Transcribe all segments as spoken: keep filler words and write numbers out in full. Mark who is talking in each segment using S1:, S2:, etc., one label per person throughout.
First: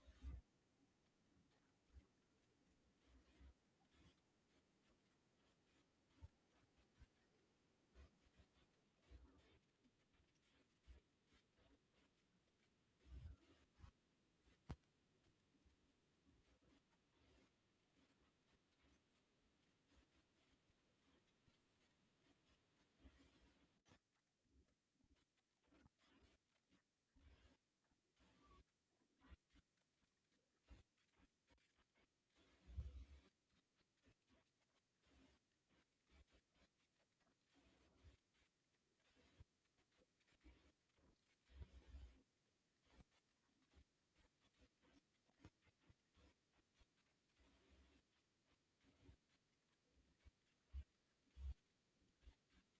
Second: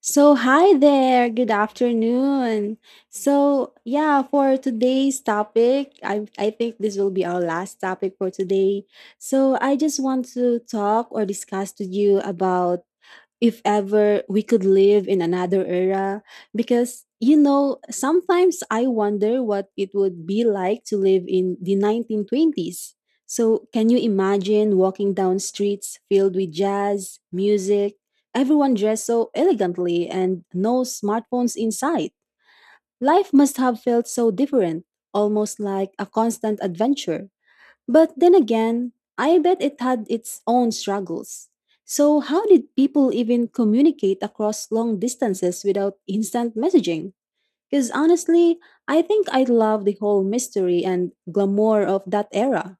S1: So, hi there. Good afternoon. So, yeah, for today's topic, I I think this will be our last topic for today. So, I just want to talk or discuss to you about if ever we could live in another era because you know sometimes I wonder what it would be like to live in the nineteen twenties. So, can you imagine walking down streets filled with jazz music, everyone dressed so elegantly and no smartphones in sight? Life must have felt so different, almost like a constant adventure. But then again, I bet it had its own struggles. So, how did people even communicate across long distances without instant messaging? Because honestly, I think I love the whole mystery and glamour of that era.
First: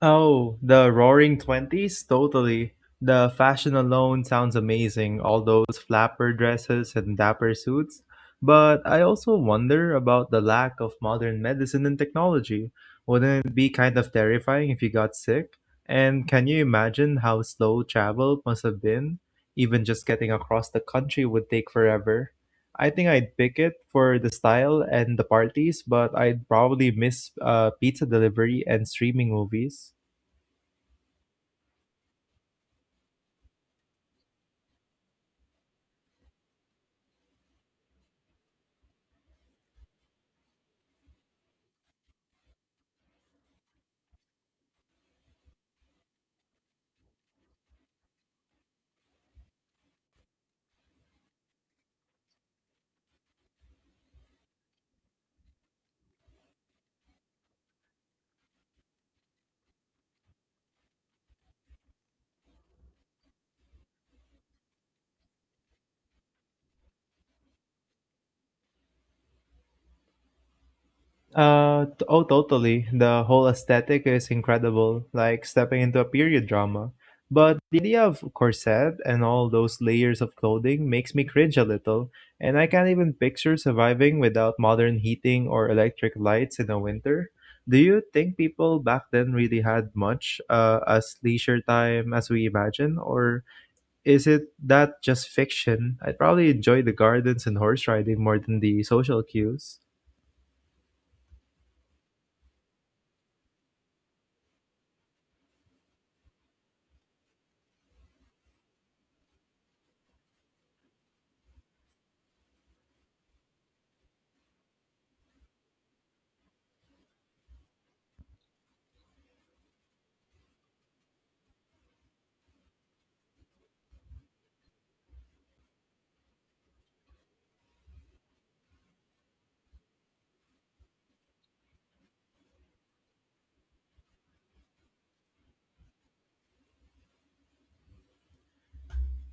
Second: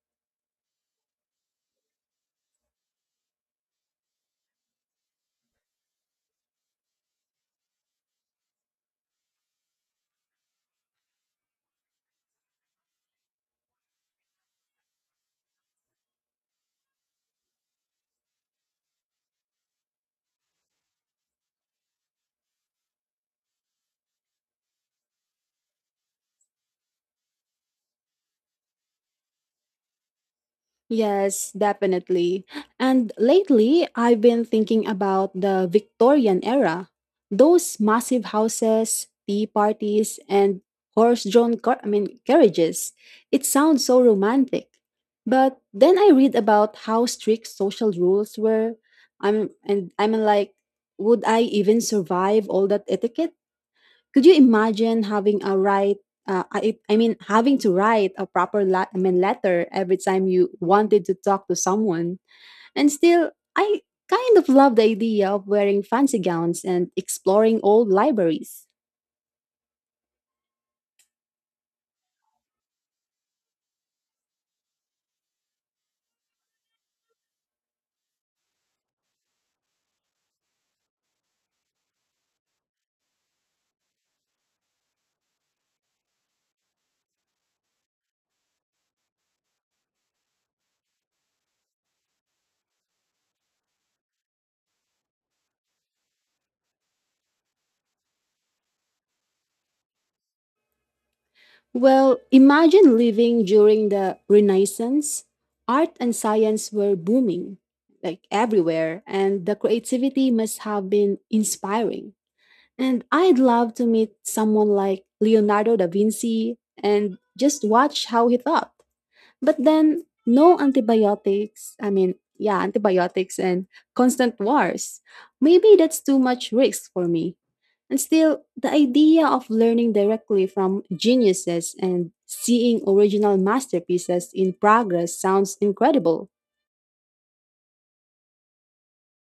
S2: Oh, the roaring twenties? Totally. The fashion alone sounds amazing, all those flapper dresses and dapper suits. But I also wonder about the lack of modern medicine and technology. Wouldn't it be kind of terrifying if you got sick? And can you imagine how slow travel must have been? Even just getting across the country would take forever. I think I'd pick it for the style and the parties, but I'd probably miss uh, pizza delivery and streaming movies.
S1: Yes, definitely. And lately, I've been thinking about the Victorian era. Those massive houses, tea parties, and horse-drawn car- I mean, carriages. It sounds so romantic. But then I read about how strict social rules were. I'm and I'm like, would I even survive all that etiquette? Could you imagine having a write uh, I, I mean having to write a proper la- I mean, letter every time you wanted to talk to someone? And still, I kind of love the idea of wearing fancy gowns and exploring old libraries.
S2: Uh, t- oh, totally. The whole aesthetic is incredible, like stepping into a period drama. But the idea of corset and all those layers of clothing makes me cringe a little, and I can't even picture surviving without modern heating or electric lights in the winter. Do you think people back then really had much uh, as leisure time as we imagine, or is it that just fiction? I'd probably enjoy the gardens and horse riding more than the social cues.
S1: Well, imagine living during the Renaissance. Art and science were booming like everywhere, and the creativity must have been inspiring. And I'd love to meet someone like Leonardo da Vinci and just watch how he thought. But then, no antibiotics. I mean, yeah, antibiotics and constant wars. Maybe that's too much risk for me. And still, the idea of learning directly from geniuses and seeing original masterpieces in progress sounds incredible.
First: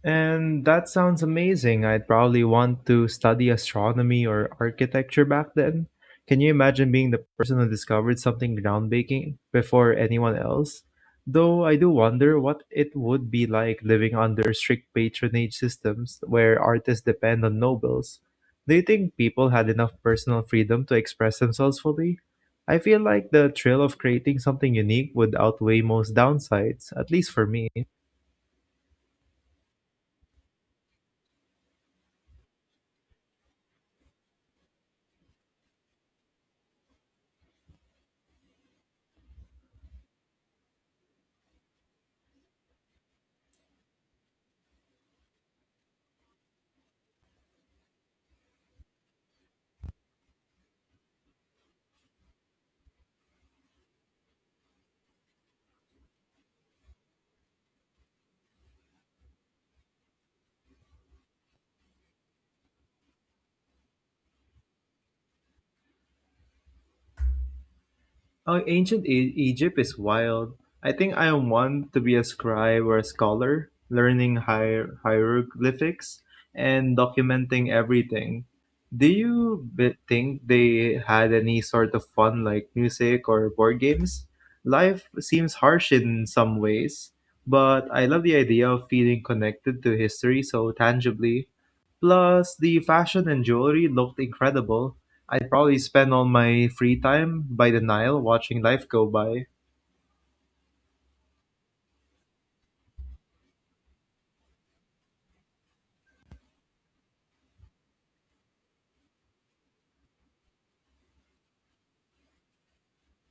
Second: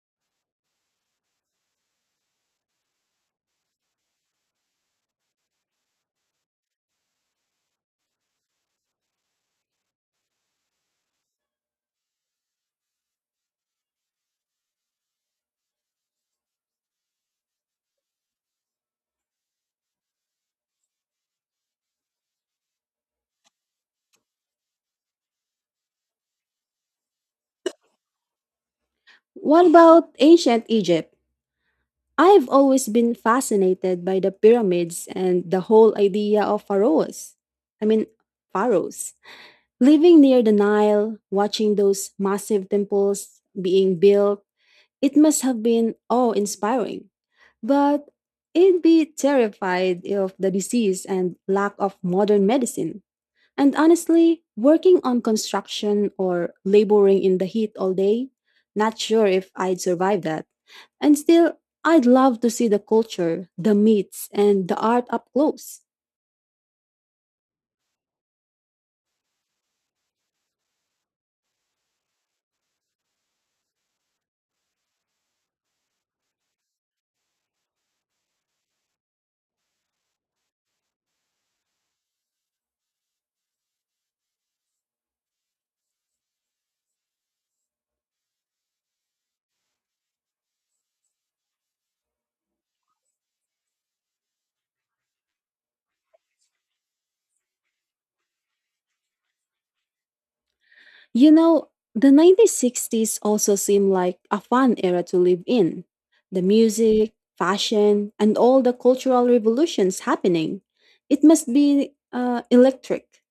S2: And that sounds amazing. I'd probably want to study astronomy or architecture back then. Can you imagine being the person who discovered something groundbreaking before anyone else? Though I do wonder what it would be like living under strict patronage systems where artists depend on nobles. Do you think people had enough personal freedom to express themselves fully? I feel like the thrill of creating something unique would outweigh most downsides, at least for me.
S1: What about ancient Egypt? I've always been fascinated by the pyramids and the whole idea of pharaohs. I mean, pharaohs. Living near the Nile, watching those massive temples being built, it must have been awe inspiring. But I'd be terrified of the disease and lack of modern medicine. And honestly, working on construction or laboring in the heat all day, not sure if I'd survive that. And still, I'd love to see the culture, the myths, and the art up close.
S2: Oh, ancient e- Egypt is wild. I think I want to be a scribe or a scholar, learning hier- hieroglyphics and documenting everything. Do you be- think they had any sort of fun like music or board games? Life seems harsh in some ways, but I love the idea of feeling connected to history so tangibly. Plus, the fashion and jewelry looked incredible. I'd probably spend all my free time by the Nile watching life go by.
S1: You know, the nineteen sixties also seemed like a fun era to live in. The music, fashion, and all the cultural revolutions happening. It must be uh, electric,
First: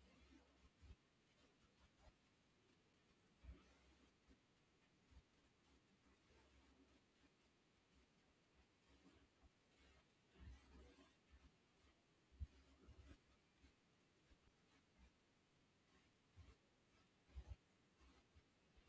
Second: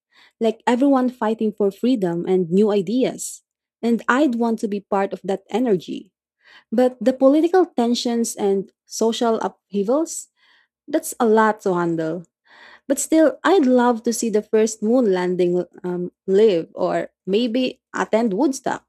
S1: like everyone fighting for freedom and new ideas. And I'd want to be part of that energy. But the political tensions and social upheavals, that's a lot to handle. But still, I'd love to see the first moon landing um, live or maybe attend Woodstock.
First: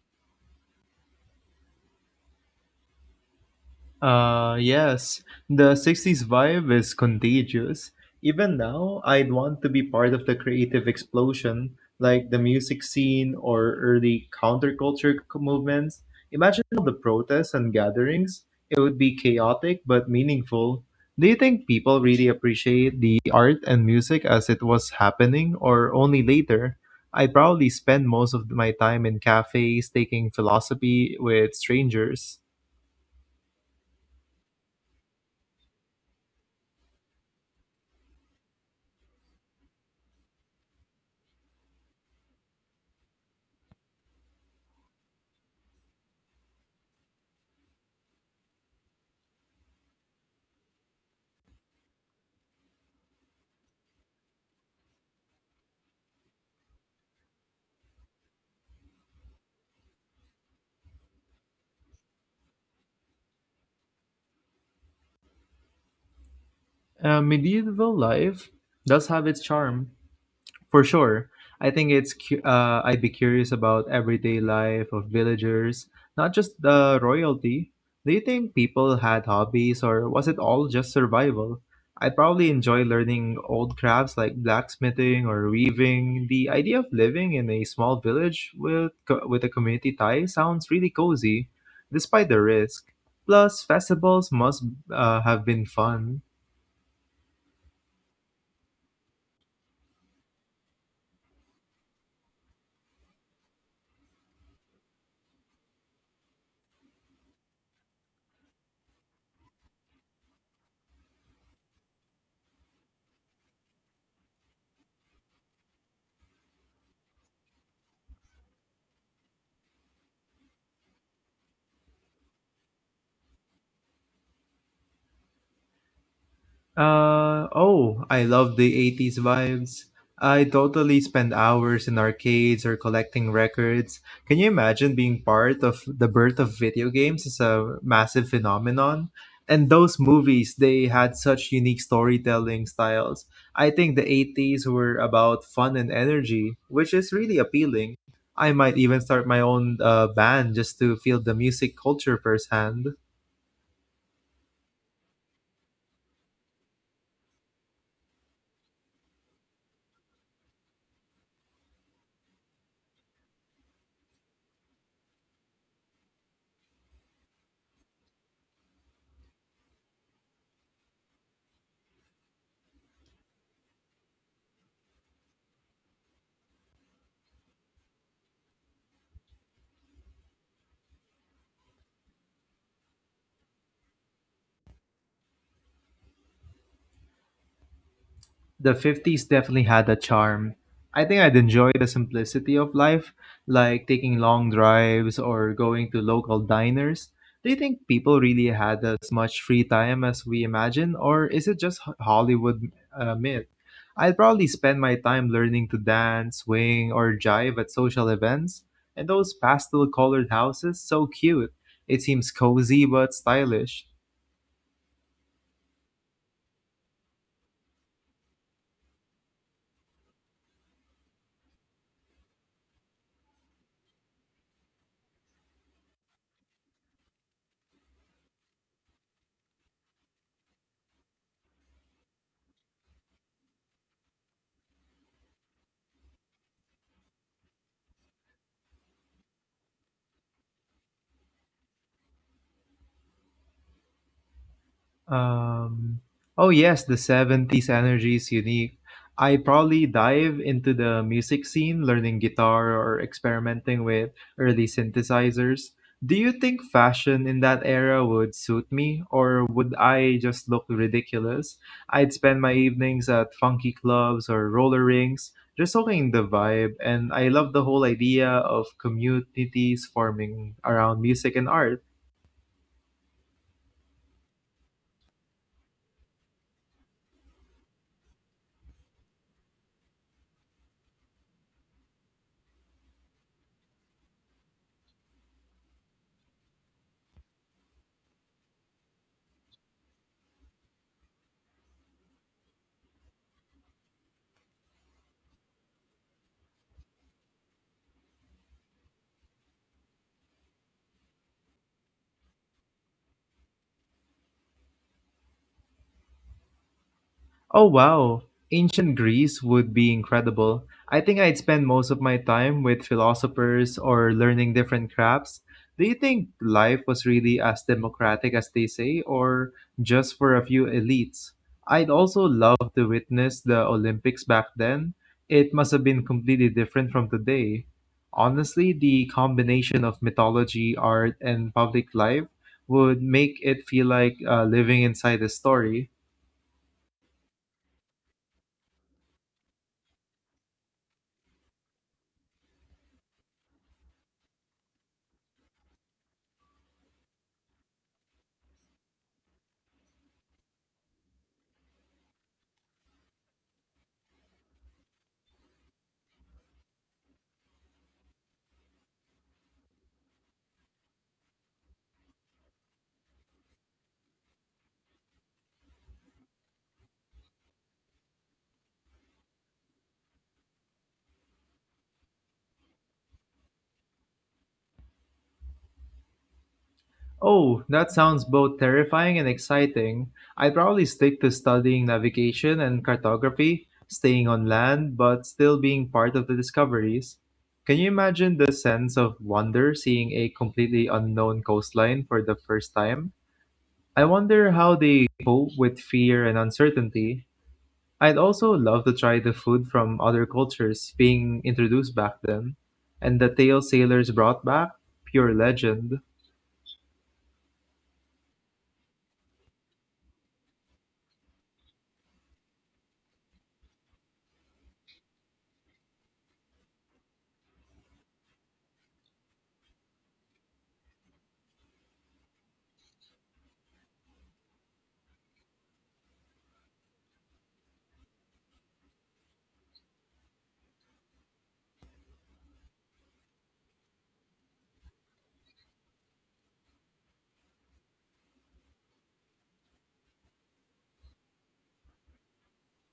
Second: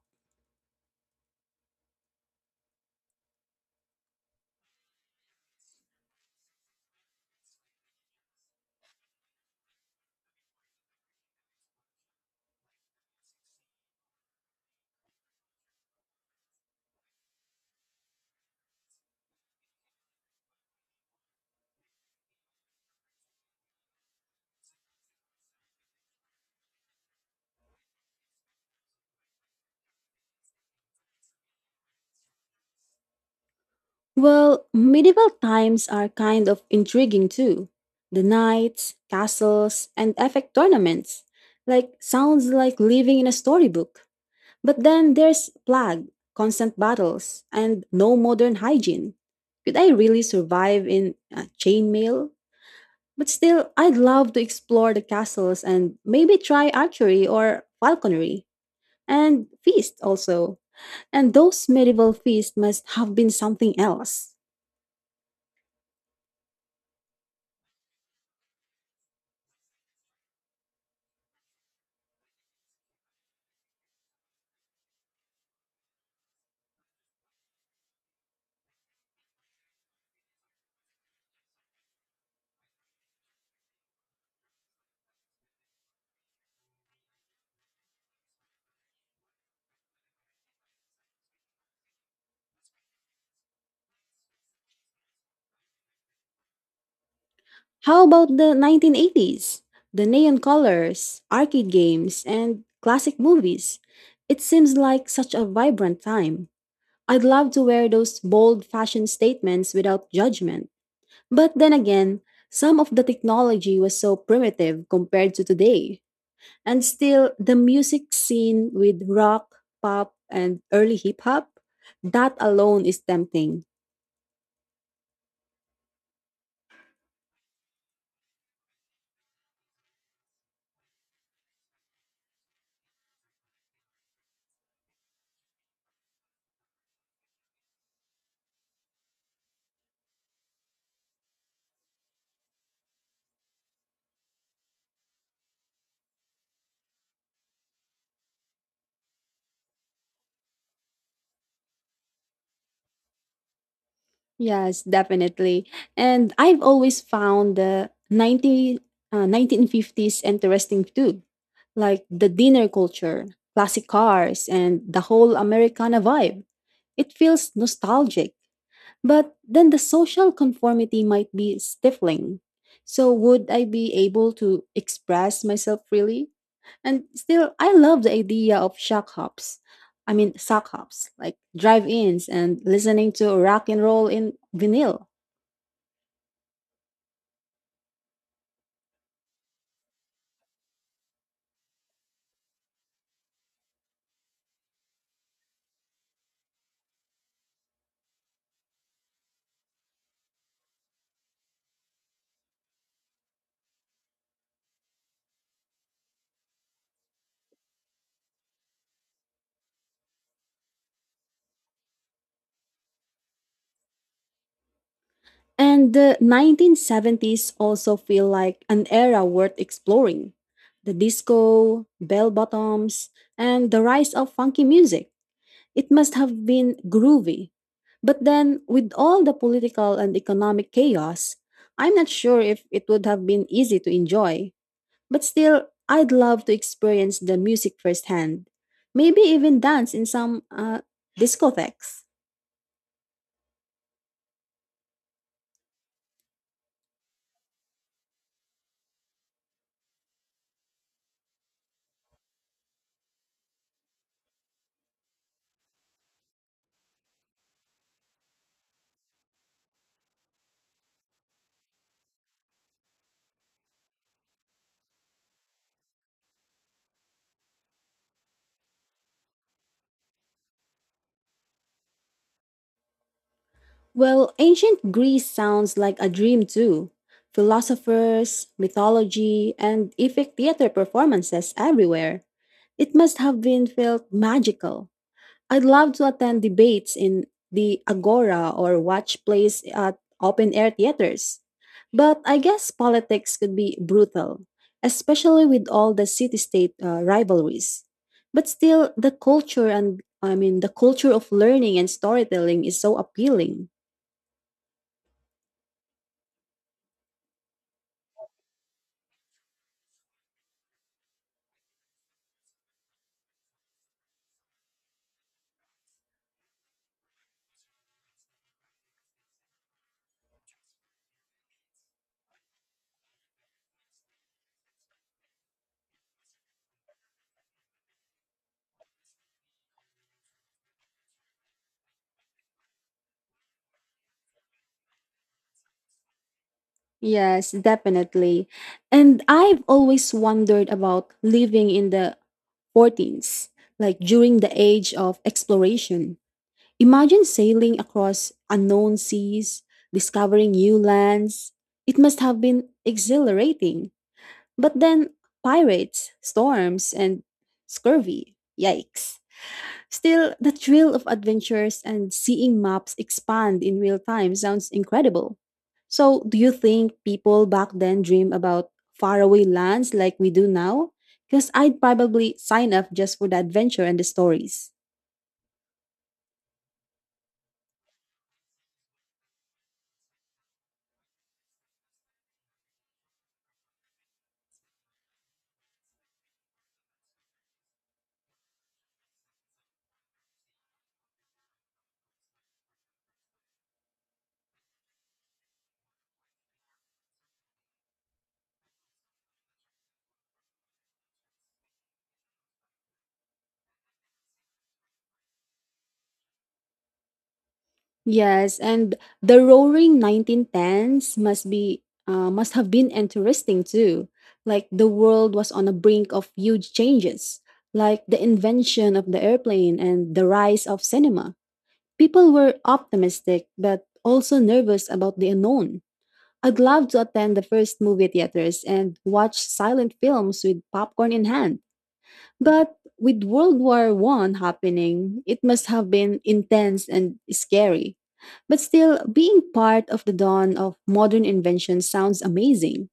S2: Uh, yes, the sixties vibe is contagious. Even now, I'd want to be part of the creative explosion, like the music scene or early counterculture c- movements. Imagine all the protests and gatherings. It would be chaotic but meaningful. Do you think people really appreciate the art and music as it was happening, or only later? I'd probably spend most of my time in cafes taking philosophy with strangers.
S1: Well, medieval times are kind of intriguing too. The knights, castles, and epic tournaments. Like, sounds like living in a storybook. But then there's plague, constant battles, and no modern hygiene. Could I really survive in uh, chainmail? But still, I'd love to explore the castles and maybe try archery or falconry. And feast also. And those medieval feasts must have been something else.
S2: Uh, medieval life does have its charm, for sure. I think it's cu- uh, I'd be curious about everyday life of villagers, not just the royalty. Do you think people had hobbies, or was it all just survival? I'd probably enjoy learning old crafts like blacksmithing or weaving. The idea of living in a small village with co- with a community tie sounds really cozy, despite the risk. Plus, festivals must uh, have been fun.
S1: How about the nineteen eighties? The neon colors, arcade games, and classic movies. It seems like such a vibrant time. I'd love to wear those bold fashion statements without judgment. But then again, some of the technology was so primitive compared to today. And still, the music scene with rock, pop, and early hip hop, that alone is tempting.
S2: Uh oh, I love the eighties vibes. I totally spend hours in arcades or collecting records. Can you imagine being part of the birth of video games as a massive phenomenon? And those movies, they had such unique storytelling styles. I think the eighties were about fun and energy, which is really appealing. I might even start my own uh, band just to feel the music culture firsthand.
S1: Yes, definitely. And I've always found the ninety, uh, nineteen fifties interesting too, like the dinner culture, classic cars, and the whole Americana vibe. It feels nostalgic. But then the social conformity might be stifling. So, would I be able to express myself freely? And still, I love the idea of shock hops. I mean, sock hops, like drive ins and listening to rock and roll in vinyl.
S2: The fifties definitely had a charm. I think I'd enjoy the simplicity of life, like taking long drives or going to local diners. Do you think people really had as much free time as we imagine, or is it just Ho- Hollywood uh, myth? I'd probably spend my time learning to dance, swing, or jive at social events. And those pastel colored houses, so cute. It seems cozy but stylish.
S1: And the nineteen seventies also feel like an era worth exploring. The disco, bell bottoms, and the rise of funky music. It must have been groovy. But then, with all the political and economic chaos, I'm not sure if it would have been easy to enjoy. But still, I'd love to experience the music firsthand. Maybe even dance in some uh, discotheques.
S2: Um, oh yes, the seventies energy is unique. I probably dive into the music scene, learning guitar or experimenting with early synthesizers. Do you think fashion in that era would suit me, or would I just look ridiculous? I'd spend my evenings at funky clubs or roller rinks, just soaking in the vibe, and I love the whole idea of communities forming around music and art.
S1: Well, ancient Greece sounds like a dream too. Philosophers, mythology, and epic theater performances everywhere. It must have been felt magical. I'd love to attend debates in the Agora or watch plays at open air theaters. But I guess politics could be brutal, especially with all the city state uh, rivalries. But still, the culture and I mean, the culture of learning and storytelling is so appealing.
S2: Oh wow, ancient Greece would be incredible. I think I'd spend most of my time with philosophers or learning different crafts. Do you think life was really as democratic as they say, or just for a few elites? I'd also love to witness the Olympics back then. It must have been completely different from today. Honestly, the combination of mythology, art, and public life would make it feel like uh, living inside a story.
S1: Yes, definitely. And I've always wondered about living in the fourteens, like during the age of exploration. Imagine sailing across unknown seas, discovering new lands. It must have been exhilarating. But then, pirates, storms, and scurvy. Yikes. Still, the thrill of adventures and seeing maps expand in real time sounds incredible. So, do you think people back then dream about faraway lands like we do now? Because I'd probably sign up just for the adventure and the stories.
S2: Oh, that sounds both terrifying and exciting. I'd probably stick to studying navigation and cartography, staying on land, but still being part of the discoveries. Can you imagine the sense of wonder seeing a completely unknown coastline for the first time? I wonder how they cope with fear and uncertainty. I'd also love to try the food from other cultures being introduced back then, and the tale sailors brought back, pure legend.
S1: Yes, and the roaring nineteen tens must be uh, must have been interesting too. Like the world was on the brink of huge changes, like the invention of the airplane and the rise of cinema. People were optimistic but also nervous about the unknown. I'd love to attend the first movie theaters and watch silent films with popcorn in hand. But with World War One happening, it must have been intense and scary. But still, being part of the dawn of modern invention sounds amazing.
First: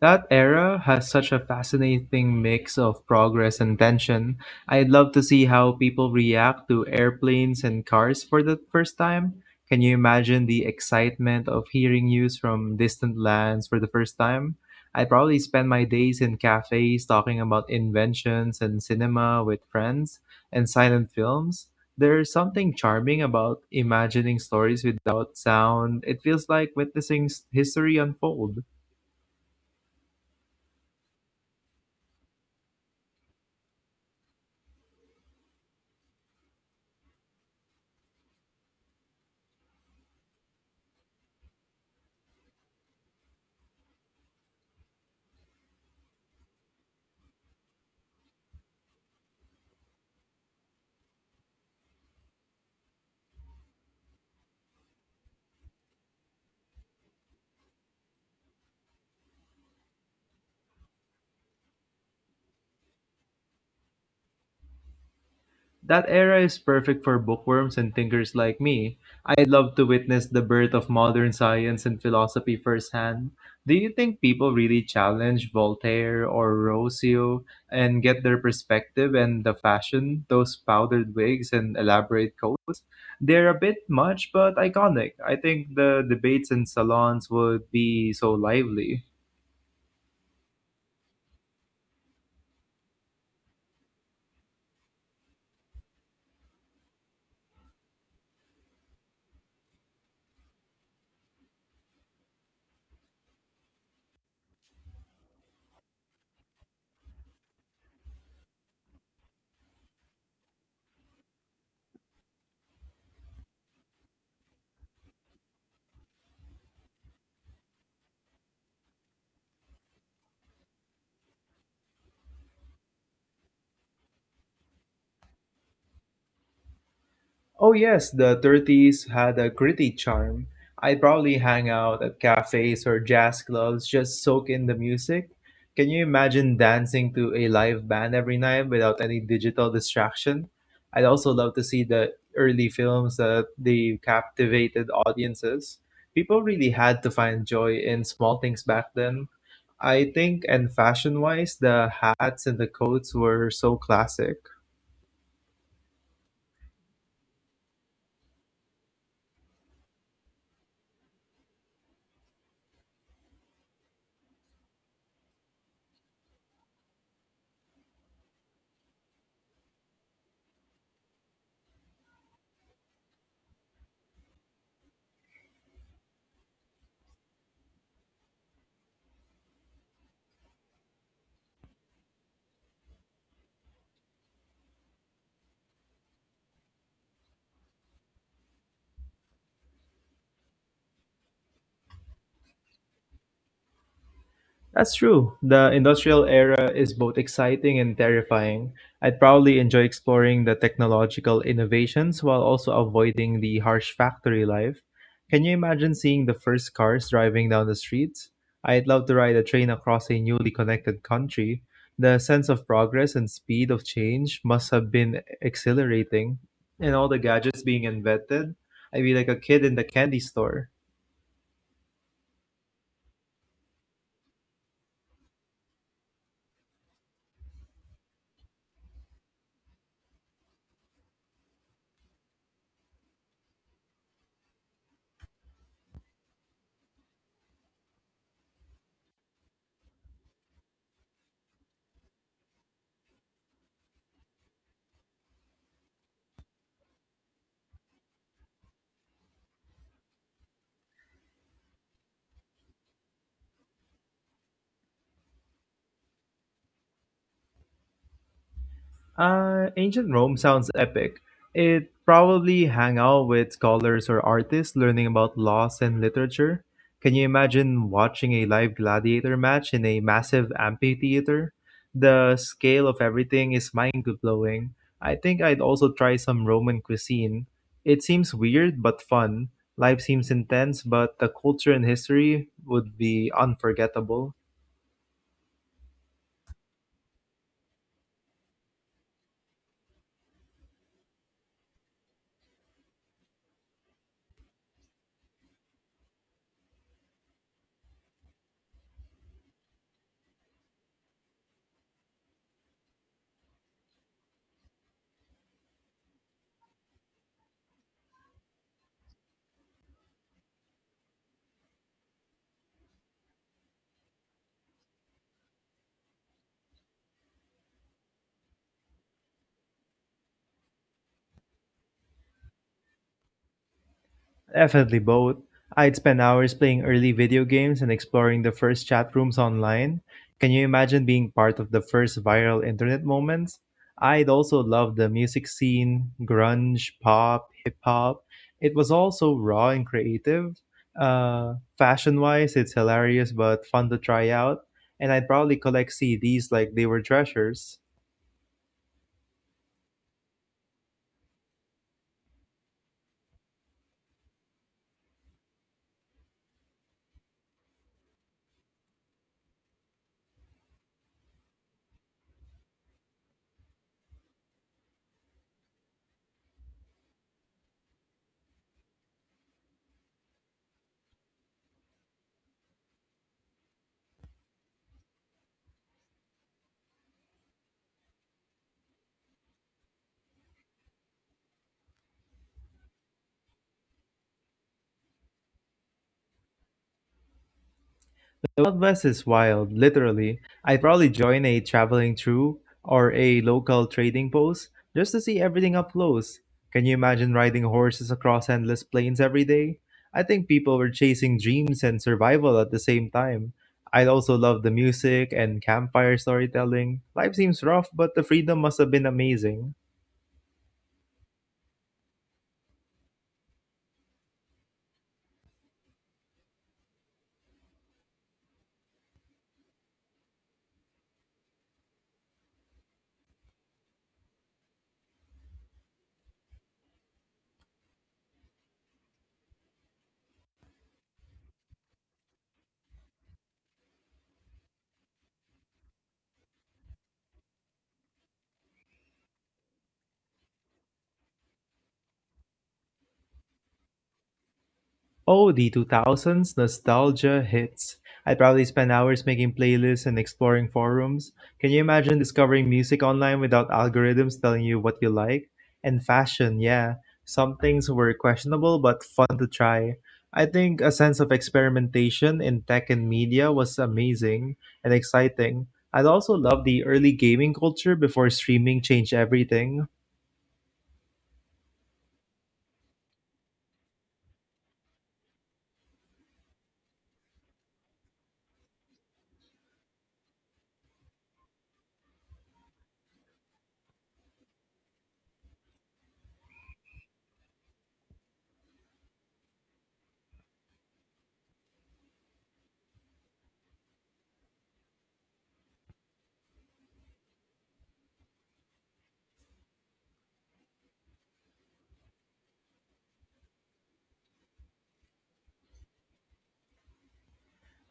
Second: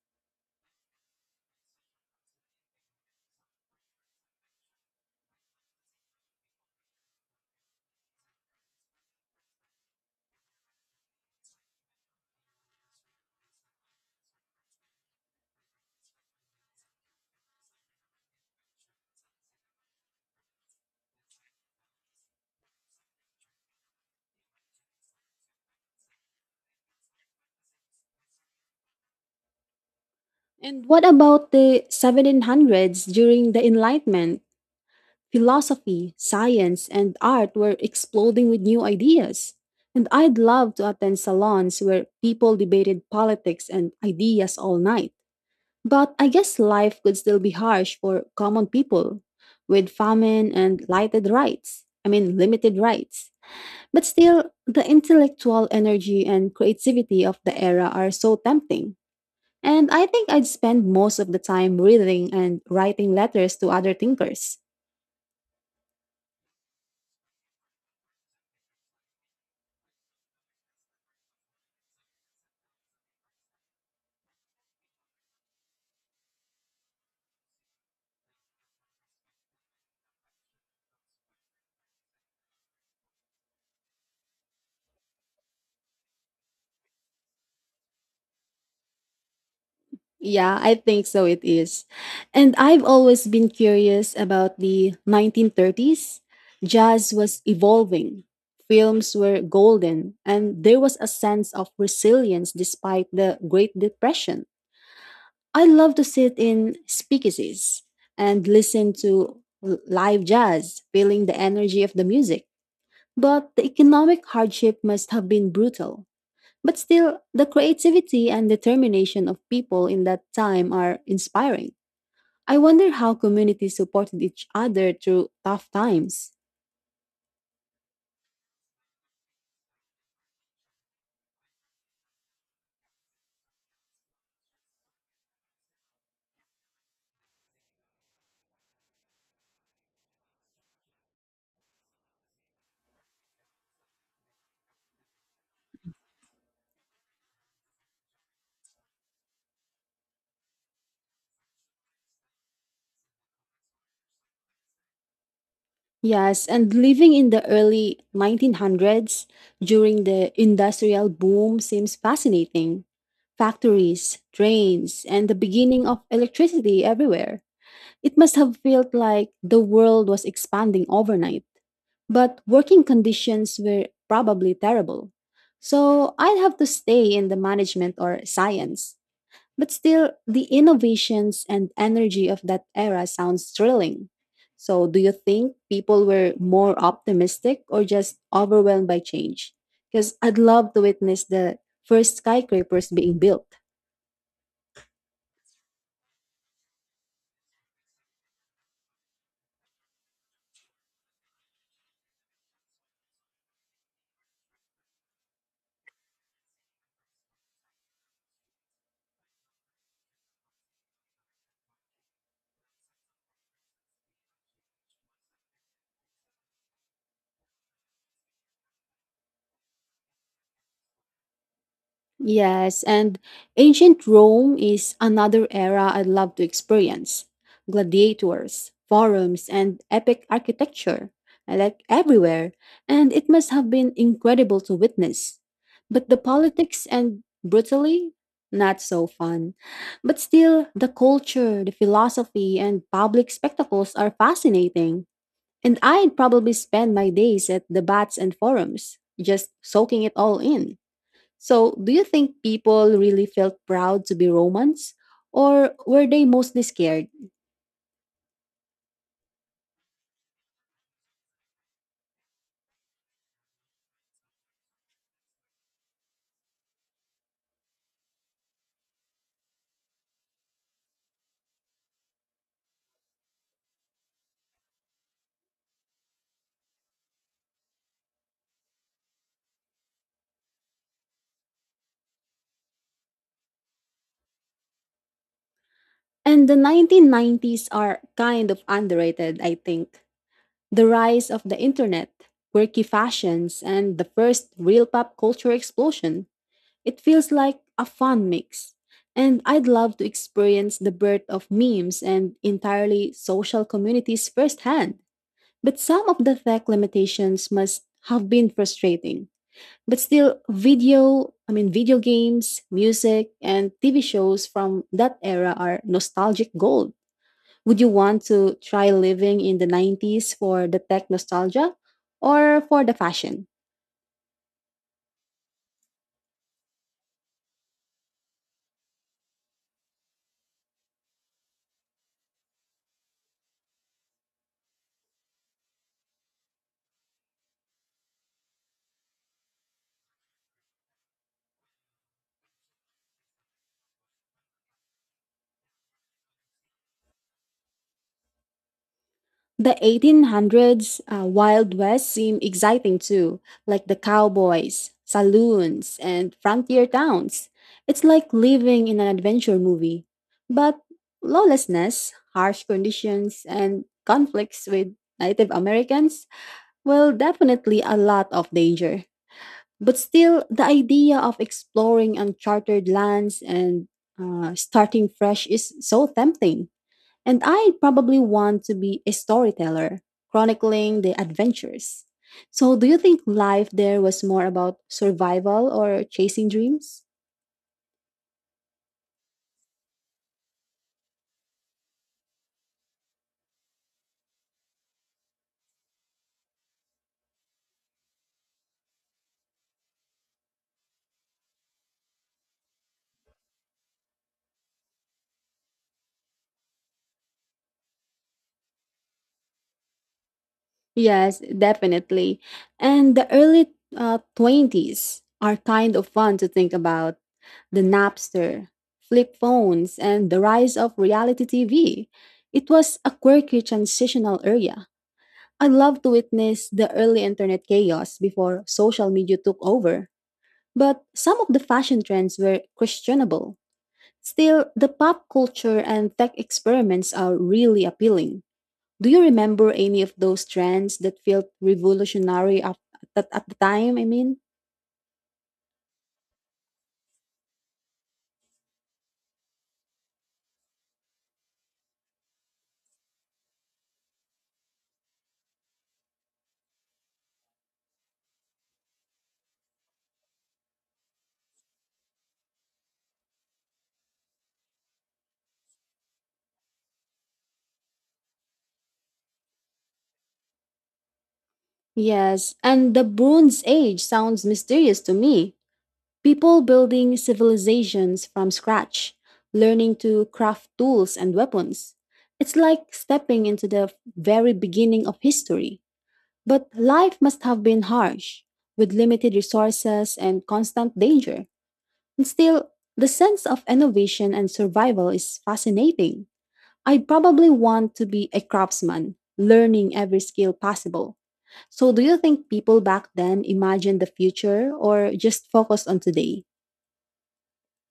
S2: That era has such a fascinating mix of progress and tension. I'd love to see how people react to airplanes and cars for the first time. Can you imagine the excitement of hearing news from distant lands for the first time? I'd probably spend my days in cafes talking about inventions and cinema with friends and silent films. There's something charming about imagining stories without sound. It feels like witnessing s- history unfold.
S1: And what about the seventeen hundreds during the Enlightenment? Philosophy, science, and art were exploding with new ideas. And I'd love to attend salons where people debated politics and ideas all night. But I guess life could still be harsh for common people with famine and lighted rights. I mean, limited rights. But still, the intellectual energy and creativity of the era are so tempting. And I think I'd spend most of the time reading and writing letters to other thinkers.
S2: That era is perfect for bookworms and thinkers like me. I'd love to witness the birth of modern science and philosophy firsthand. Do you think people really challenge Voltaire or Rossio and get their perspective and the fashion, those powdered wigs and elaborate coats? They're a bit much but iconic. I think the debates in salons would be so lively.
S1: Yeah, I think so it is. And I've always been curious about the nineteen thirties. Jazz was evolving, films were golden, and there was a sense of resilience despite the Great Depression. I love to sit in speakeasies and listen to l- live jazz, feeling the energy of the music. But the economic hardship must have been brutal. But still, the creativity and determination of people in that time are inspiring. I wonder how communities supported each other through tough times.
S2: Oh yes, the thirties had a gritty charm. I'd probably hang out at cafes or jazz clubs, just soak in the music. Can you imagine dancing to a live band every night without any digital distraction? I'd also love to see the early films that they captivated audiences. People really had to find joy in small things back then. I think, and fashion wise, the hats and the coats were so classic.
S1: Yes, and living in the early nineteen hundreds during the industrial boom seems fascinating. Factories, trains, and the beginning of electricity everywhere. It must have felt like the world was expanding overnight. But working conditions were probably terrible. So I'd have to stay in the management or science. But still, the innovations and energy of that era sounds thrilling. So, do you think people were more optimistic or just overwhelmed by change? Because I'd love to witness the first skyscrapers being built.
S2: That's true. The industrial era is both exciting and terrifying. I'd probably enjoy exploring the technological innovations while also avoiding the harsh factory life. Can you imagine seeing the first cars driving down the streets? I'd love to ride a train across a newly connected country. The sense of progress and speed of change must have been exhilarating. And all the gadgets being invented, I'd be like a kid in the candy store.
S1: Yes, and ancient Rome is another era I'd love to experience. Gladiators, forums, and epic architecture, I like everywhere, and it must have been incredible to witness. But the politics and brutally, not so fun. But still, the culture, the philosophy, and public spectacles are fascinating. And I'd probably spend my days at debates and forums, just soaking it all in. So, do you think people really felt proud to be Romans? Or were they mostly scared?
S2: Uh, ancient Rome sounds epic. It probably hang out with scholars or artists learning about laws and literature. Can you imagine watching a live gladiator match in a massive amphitheater? The scale of everything is mind-blowing. I think I'd also try some Roman cuisine. It seems weird but fun. Life seems intense, but the culture and history would be unforgettable.
S1: And the nineteen nineties are kind of underrated, I think. The rise of the internet, quirky fashions, and the first real pop culture explosion. It feels like a fun mix. And I'd love to experience the birth of memes and entirely social communities firsthand. But some of the tech limitations must have been frustrating. But still, video, I mean, video games, music, and T V shows from that era are nostalgic gold. Would you want to try living in the nineties for the tech nostalgia or for the fashion?
S2: Definitely both. I'd spend hours playing early video games and exploring the first chat rooms online. Can you imagine being part of the first viral internet moments? I'd also love the music scene, grunge, pop, hip hop. It was all so raw and creative. Uh, fashion wise, it's hilarious but fun to try out. And I'd probably collect C Ds like they were treasures.
S1: The eighteen hundreds uh, Wild West seem exciting too, like the cowboys, saloons, and frontier towns. It's like living in an adventure movie. But lawlessness, harsh conditions, and conflicts with Native Americans, well, definitely a lot of danger. But still, the idea of exploring uncharted lands and uh, starting fresh is so tempting. And I probably want to be a storyteller, chronicling the adventures. So, do you think life there was more about survival or chasing dreams?
S2: The Wild West is wild, literally. I'd probably join a traveling troupe or a local trading post just to see everything up close. Can you imagine riding horses across endless plains every day? I think people were chasing dreams and survival at the same time. I'd also love the music and campfire storytelling. Life seems rough, but the freedom must have been amazing.
S1: Yes, definitely. And the early uh, twenties are kind of fun to think about the Napster, flip phones, and the rise of reality T V. It was a quirky transitional area. I love to witness the early internet chaos before social media took over. But some of the fashion trends were questionable. Still, the pop culture and tech experiments are really appealing. Do you remember any of those trends that felt revolutionary at, at, at the time? I mean,
S2: Oh, the two thousands nostalgia hits. I probably spent hours making playlists and exploring forums. Can you imagine discovering music online without algorithms telling you what you like? And fashion, yeah. Some things were questionable but fun to try. I think a sense of experimentation in tech and media was amazing and exciting. I'd also love the early gaming culture before streaming changed everything.
S1: yes, and the Bronze Age sounds mysterious to me. People building civilizations from scratch, learning to craft tools and weapons. It's like stepping into the very beginning of history. But life must have been harsh, with limited resources and constant danger. And still, the sense of innovation and survival is fascinating. I'd probably want to be a craftsman, learning every skill possible. So, do you think people back then imagined the future or just focused on today?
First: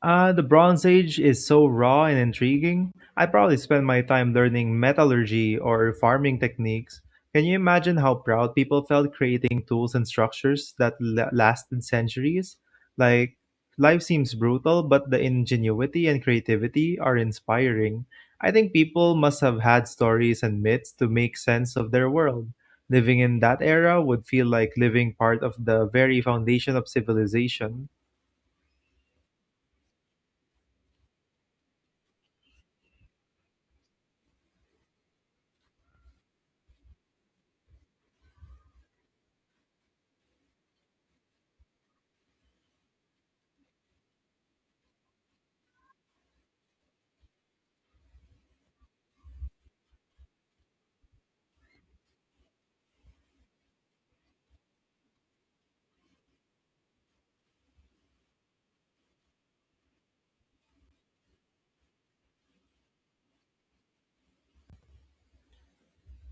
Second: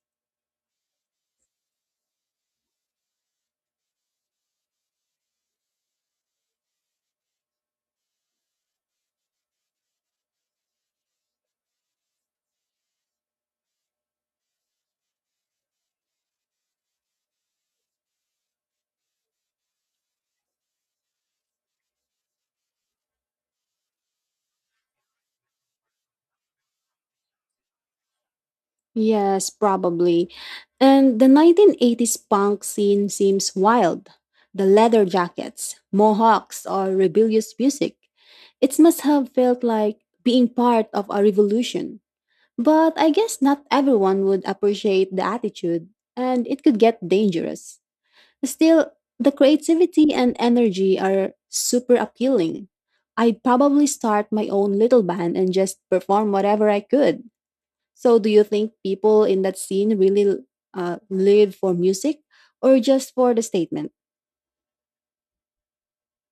S2: Uh, the Bronze Age is so raw and intriguing. I probably spent my time learning metallurgy or farming techniques. Can you imagine how proud people felt creating tools and structures that la- lasted centuries? Like, life seems brutal, but the ingenuity and creativity are inspiring. I think people must have had stories and myths to make sense of their world. Living in that era would feel like living part of the very foundation of civilization.
S1: Yes, probably. And the nineteen eighties punk scene seems wild. The leather jackets, mohawks, or rebellious music. It must have felt like being part of a revolution. But I guess not everyone would appreciate the attitude, and it could get dangerous. Still, the creativity and energy are super appealing. I'd probably start my own little band and just perform whatever I could. So, do you think people in that scene really uh, live for music or just for the statement?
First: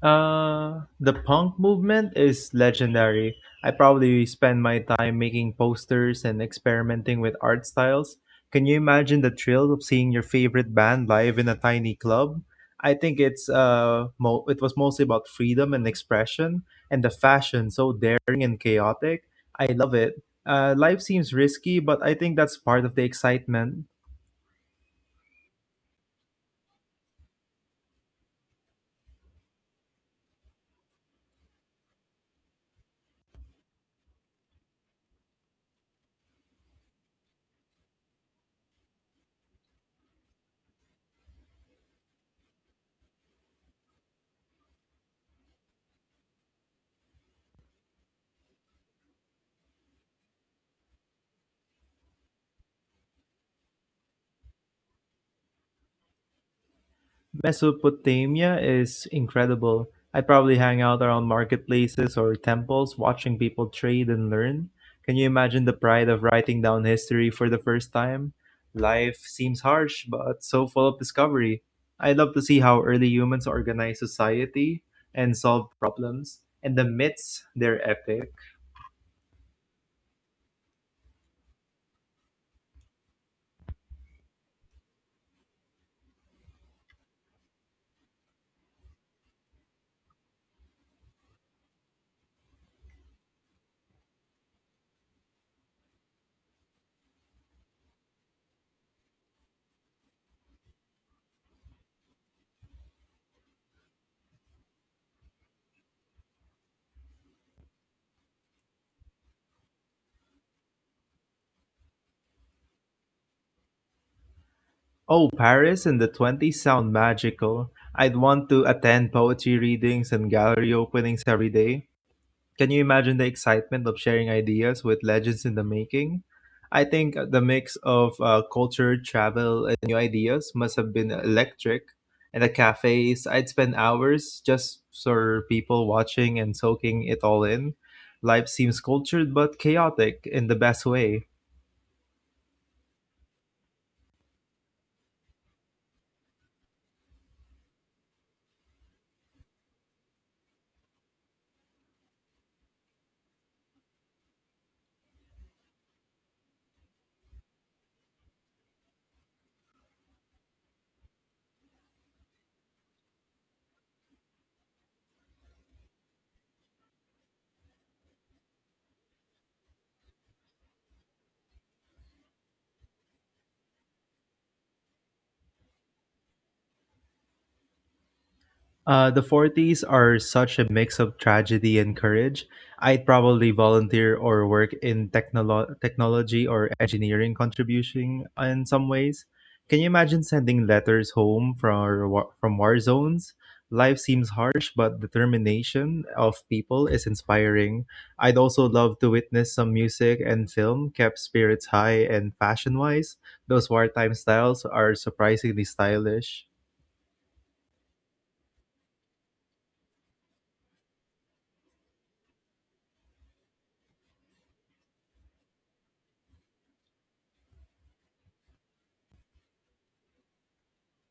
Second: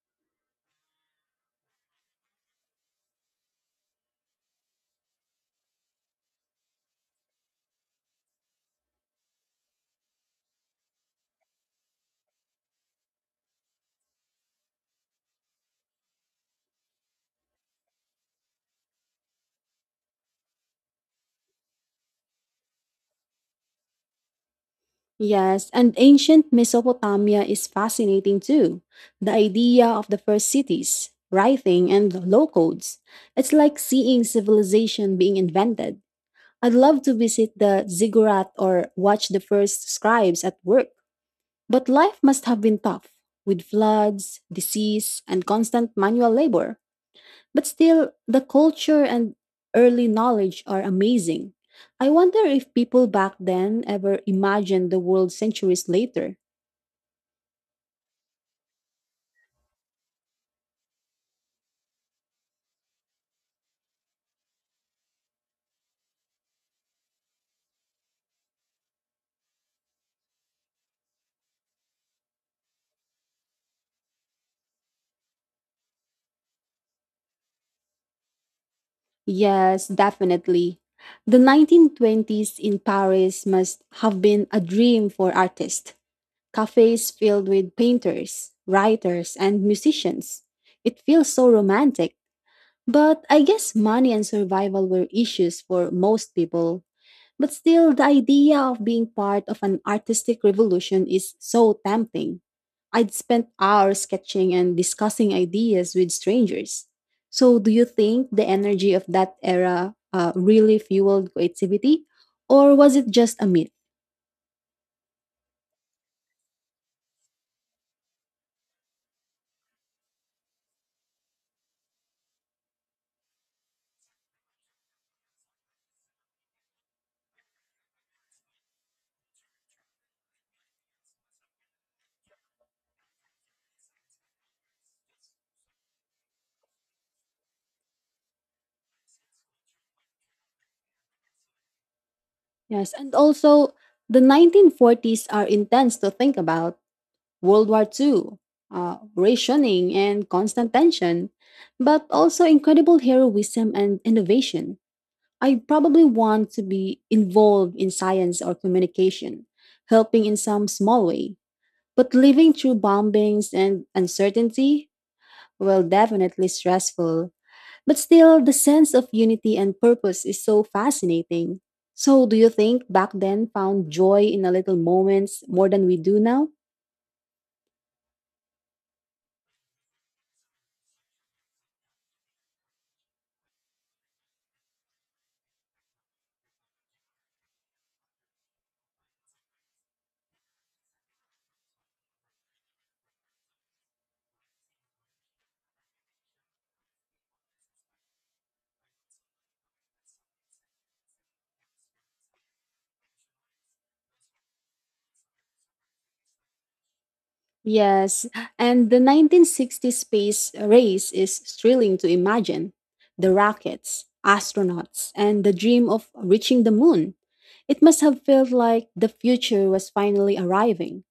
S2: Uh, the punk movement is legendary. I probably spend my time making posters and experimenting with art styles. Can you imagine the thrill of seeing your favorite band live in a tiny club? I think it's uh, mo- It was mostly about freedom and expression, and the fashion so daring and chaotic. I love it. Uh, life seems risky, but I think that's part of the excitement.
S1: Yes, and ancient Mesopotamia is fascinating too. The idea of the first cities, writing, and low codes. It's like seeing civilization being invented. I'd love to visit the ziggurat or watch the first scribes at work. But life must have been tough, with floods, disease, and constant manual labor. But still, the culture and early knowledge are amazing. I wonder if people back then ever imagined the world centuries later.
S2: Mesopotamia is incredible. I probably hang out around marketplaces or temples watching people trade and learn. Can you imagine the pride of writing down history for the first time? Life seems harsh, but so full of discovery. I'd love to see how early humans organized society and solved problems, and the myths, they're epic.
S1: Yes, definitely. The nineteen twenties in Paris must have been a dream for artists. Cafes filled with painters, writers, and musicians. It feels so romantic. But I guess money and survival were issues for most people. But still, the idea of being part of an artistic revolution is so tempting. I'd spent hours sketching and discussing ideas with strangers. So, do you think the energy of that era uh, really fueled creativity, or was it just a myth?
S2: Oh, Paris in the twenties sound magical. I'd want to attend poetry readings and gallery openings every day. Can you imagine the excitement of sharing ideas with legends in the making? I think the mix of uh, culture, travel, and new ideas must have been electric. In the cafes, I'd spend hours just for people watching and soaking it all in. Life seems cultured but chaotic in the best way.
S1: Yes, and also the nineteen forties are intense to think about World War Two, uh, rationing, and constant tension, but also incredible heroism and innovation. I probably want to be involved in science or communication, helping in some small way. But living through bombings and uncertainty, well, definitely stressful. But still, the sense of unity and purpose is so fascinating. So, do you think back then found joy in the little moments more than we do now?
S2: Uh, the forties are such a mix of tragedy and courage. I'd probably volunteer or work in technolo- technology or engineering contribution in some ways. Can you imagine sending letters home from, wa- from war zones? Life seems harsh, but determination of people is inspiring. I'd also love to witness some music and film kept spirits high and fashion wise. Those wartime styles are surprisingly stylish.
S1: Yes, and the nineteen sixties space race is thrilling to imagine. The rockets, astronauts, and the dream of reaching the moon. It must have felt like the future was finally arriving.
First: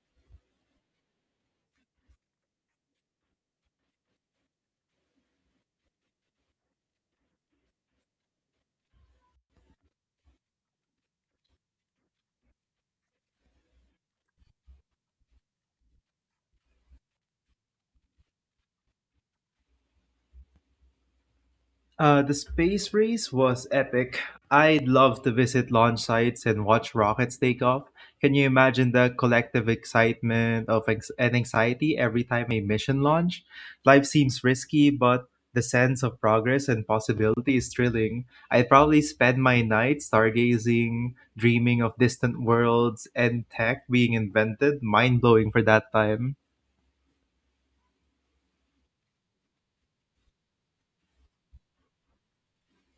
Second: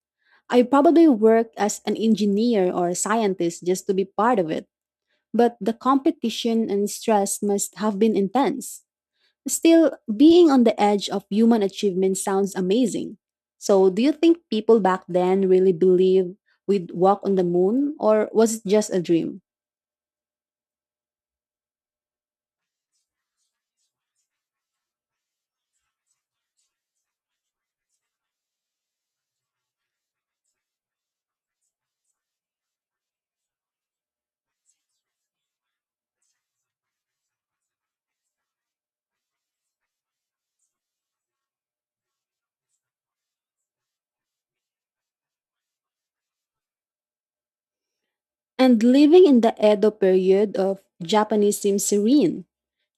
S1: I probably worked as an engineer or a scientist just to be part of it, but the competition and stress must have been intense. Still, being on the edge of human achievement sounds amazing. So, do you think people back then really believed we'd walk on the moon, or was it just a dream?
S2: Uh, the space race was epic. I'd love to visit launch sites and watch rockets take off. Can you imagine the collective excitement of ex- and anxiety every time a mission launch? Life seems risky, but the sense of progress and possibility is thrilling. I'd probably spend my night stargazing, dreaming of distant worlds and tech being invented. Mind blowing for that time.
S1: And living in the Edo period of Japanese seems serene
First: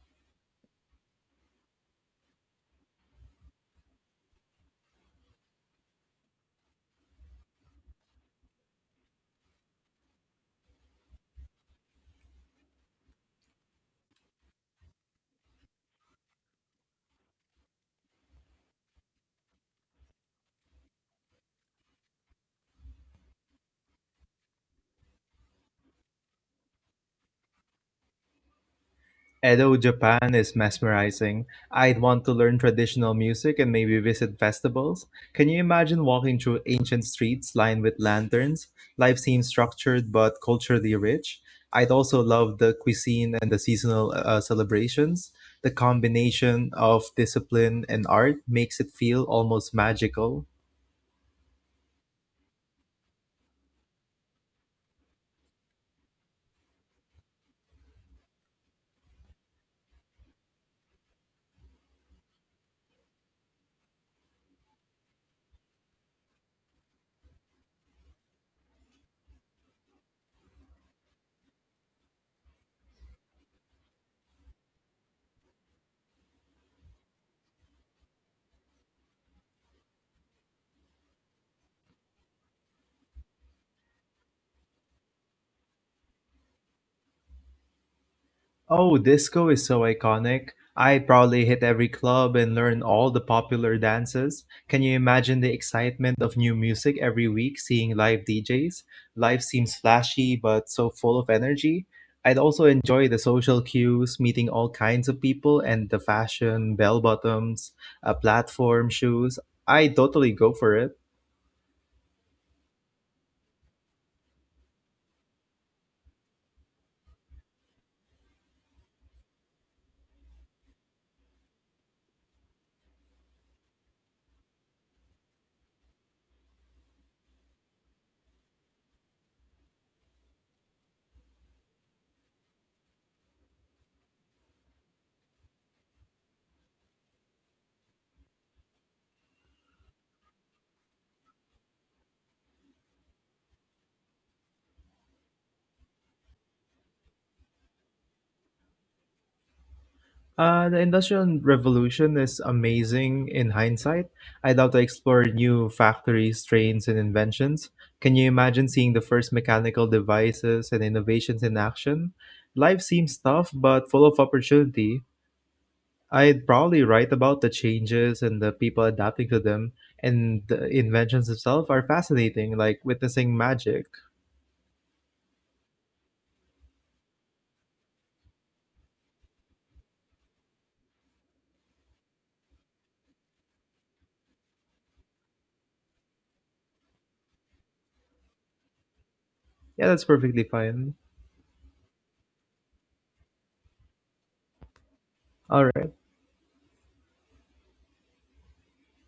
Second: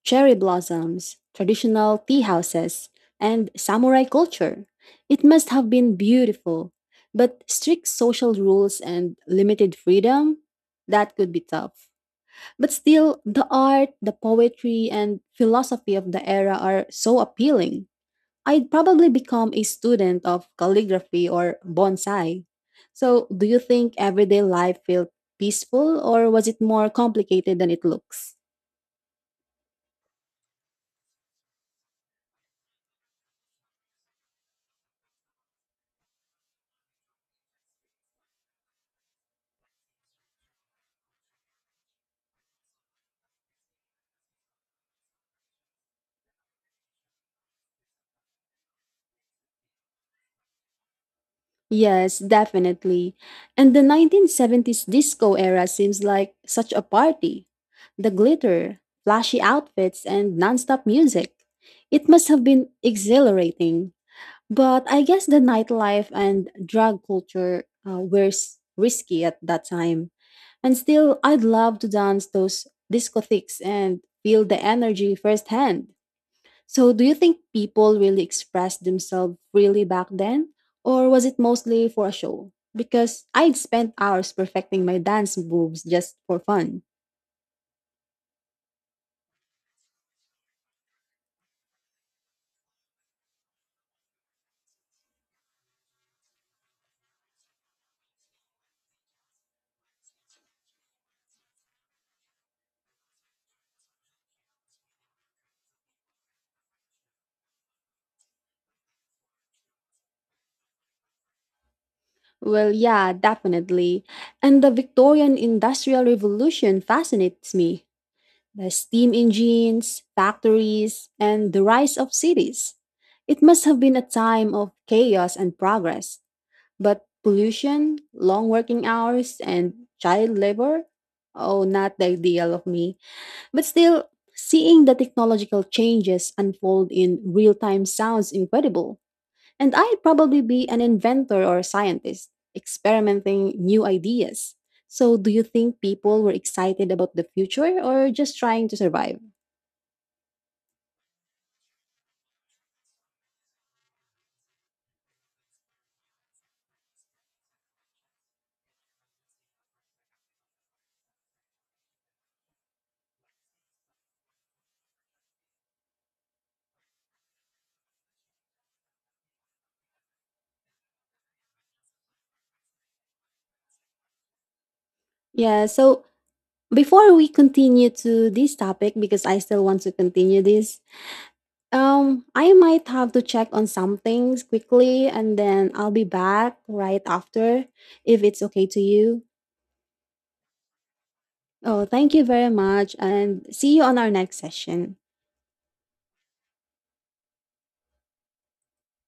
S1: cherry blossoms, traditional tea houses, and samurai culture. It must have been beautiful, but strict social rules and limited freedom? That could be tough. But still, the art, the poetry, and philosophy of the era are so appealing. I'd probably become a student of calligraphy or bonsai. So, do you think everyday life felt peaceful or was it more complicated than it looks?
S2: Edo, Japan is mesmerizing. I'd want to learn traditional music and maybe visit festivals. Can you imagine walking through ancient streets lined with lanterns? Life seems structured but culturally rich. I'd also love the cuisine and the seasonal uh, uh, celebrations. The combination of discipline and art makes it feel almost magical.
S1: Yes, definitely. And the nineteen seventies disco era seems like such a party. The glitter, flashy outfits, and nonstop music. It must have been exhilarating. But I guess the nightlife and drug culture uh, were s- risky at that time. And still, I'd love to dance those discotheques and feel the energy firsthand. So, do you think people really expressed themselves freely back then? Or was it mostly for a show? Because I'd spent hours perfecting my dance moves just for fun.
S2: Oh, disco is so iconic. I probably hit every club and learned all the popular dances. Can you imagine the excitement of new music every week seeing live D Js? Life seems flashy but so full of energy. I'd also enjoy the social cues, meeting all kinds of people, and the fashion, bell bottoms, uh, platform shoes. I totally go for it.
S1: Well, yeah, definitely. And the Victorian Industrial Revolution fascinates me the steam engines, factories, and the rise of cities. It must have been a time of chaos and progress, but pollution, long working hours, and child labor oh, not the ideal of me. But still, seeing the technological changes unfold in real time sounds incredible. And I'd probably be an inventor or a scientist, experimenting new ideas. So, do you think people were excited about the future or just trying to survive?
S2: Uh, the Industrial Revolution is amazing in hindsight. I'd love to explore new factories, trains, and inventions. Can you imagine seeing the first mechanical devices and innovations in action? Life seems tough, but full of opportunity. I'd probably write about the changes and the people adapting to them, and the inventions themselves are fascinating, like witnessing magic.
S1: Yeah, so before we continue to this topic, because I still want to continue this, um, I might have to check on some things quickly and then I'll be back right after if it's okay to you.
S2: Yeah, that's perfectly fine.
S1: Oh, thank you very much and see you on our next session.
S2: All right.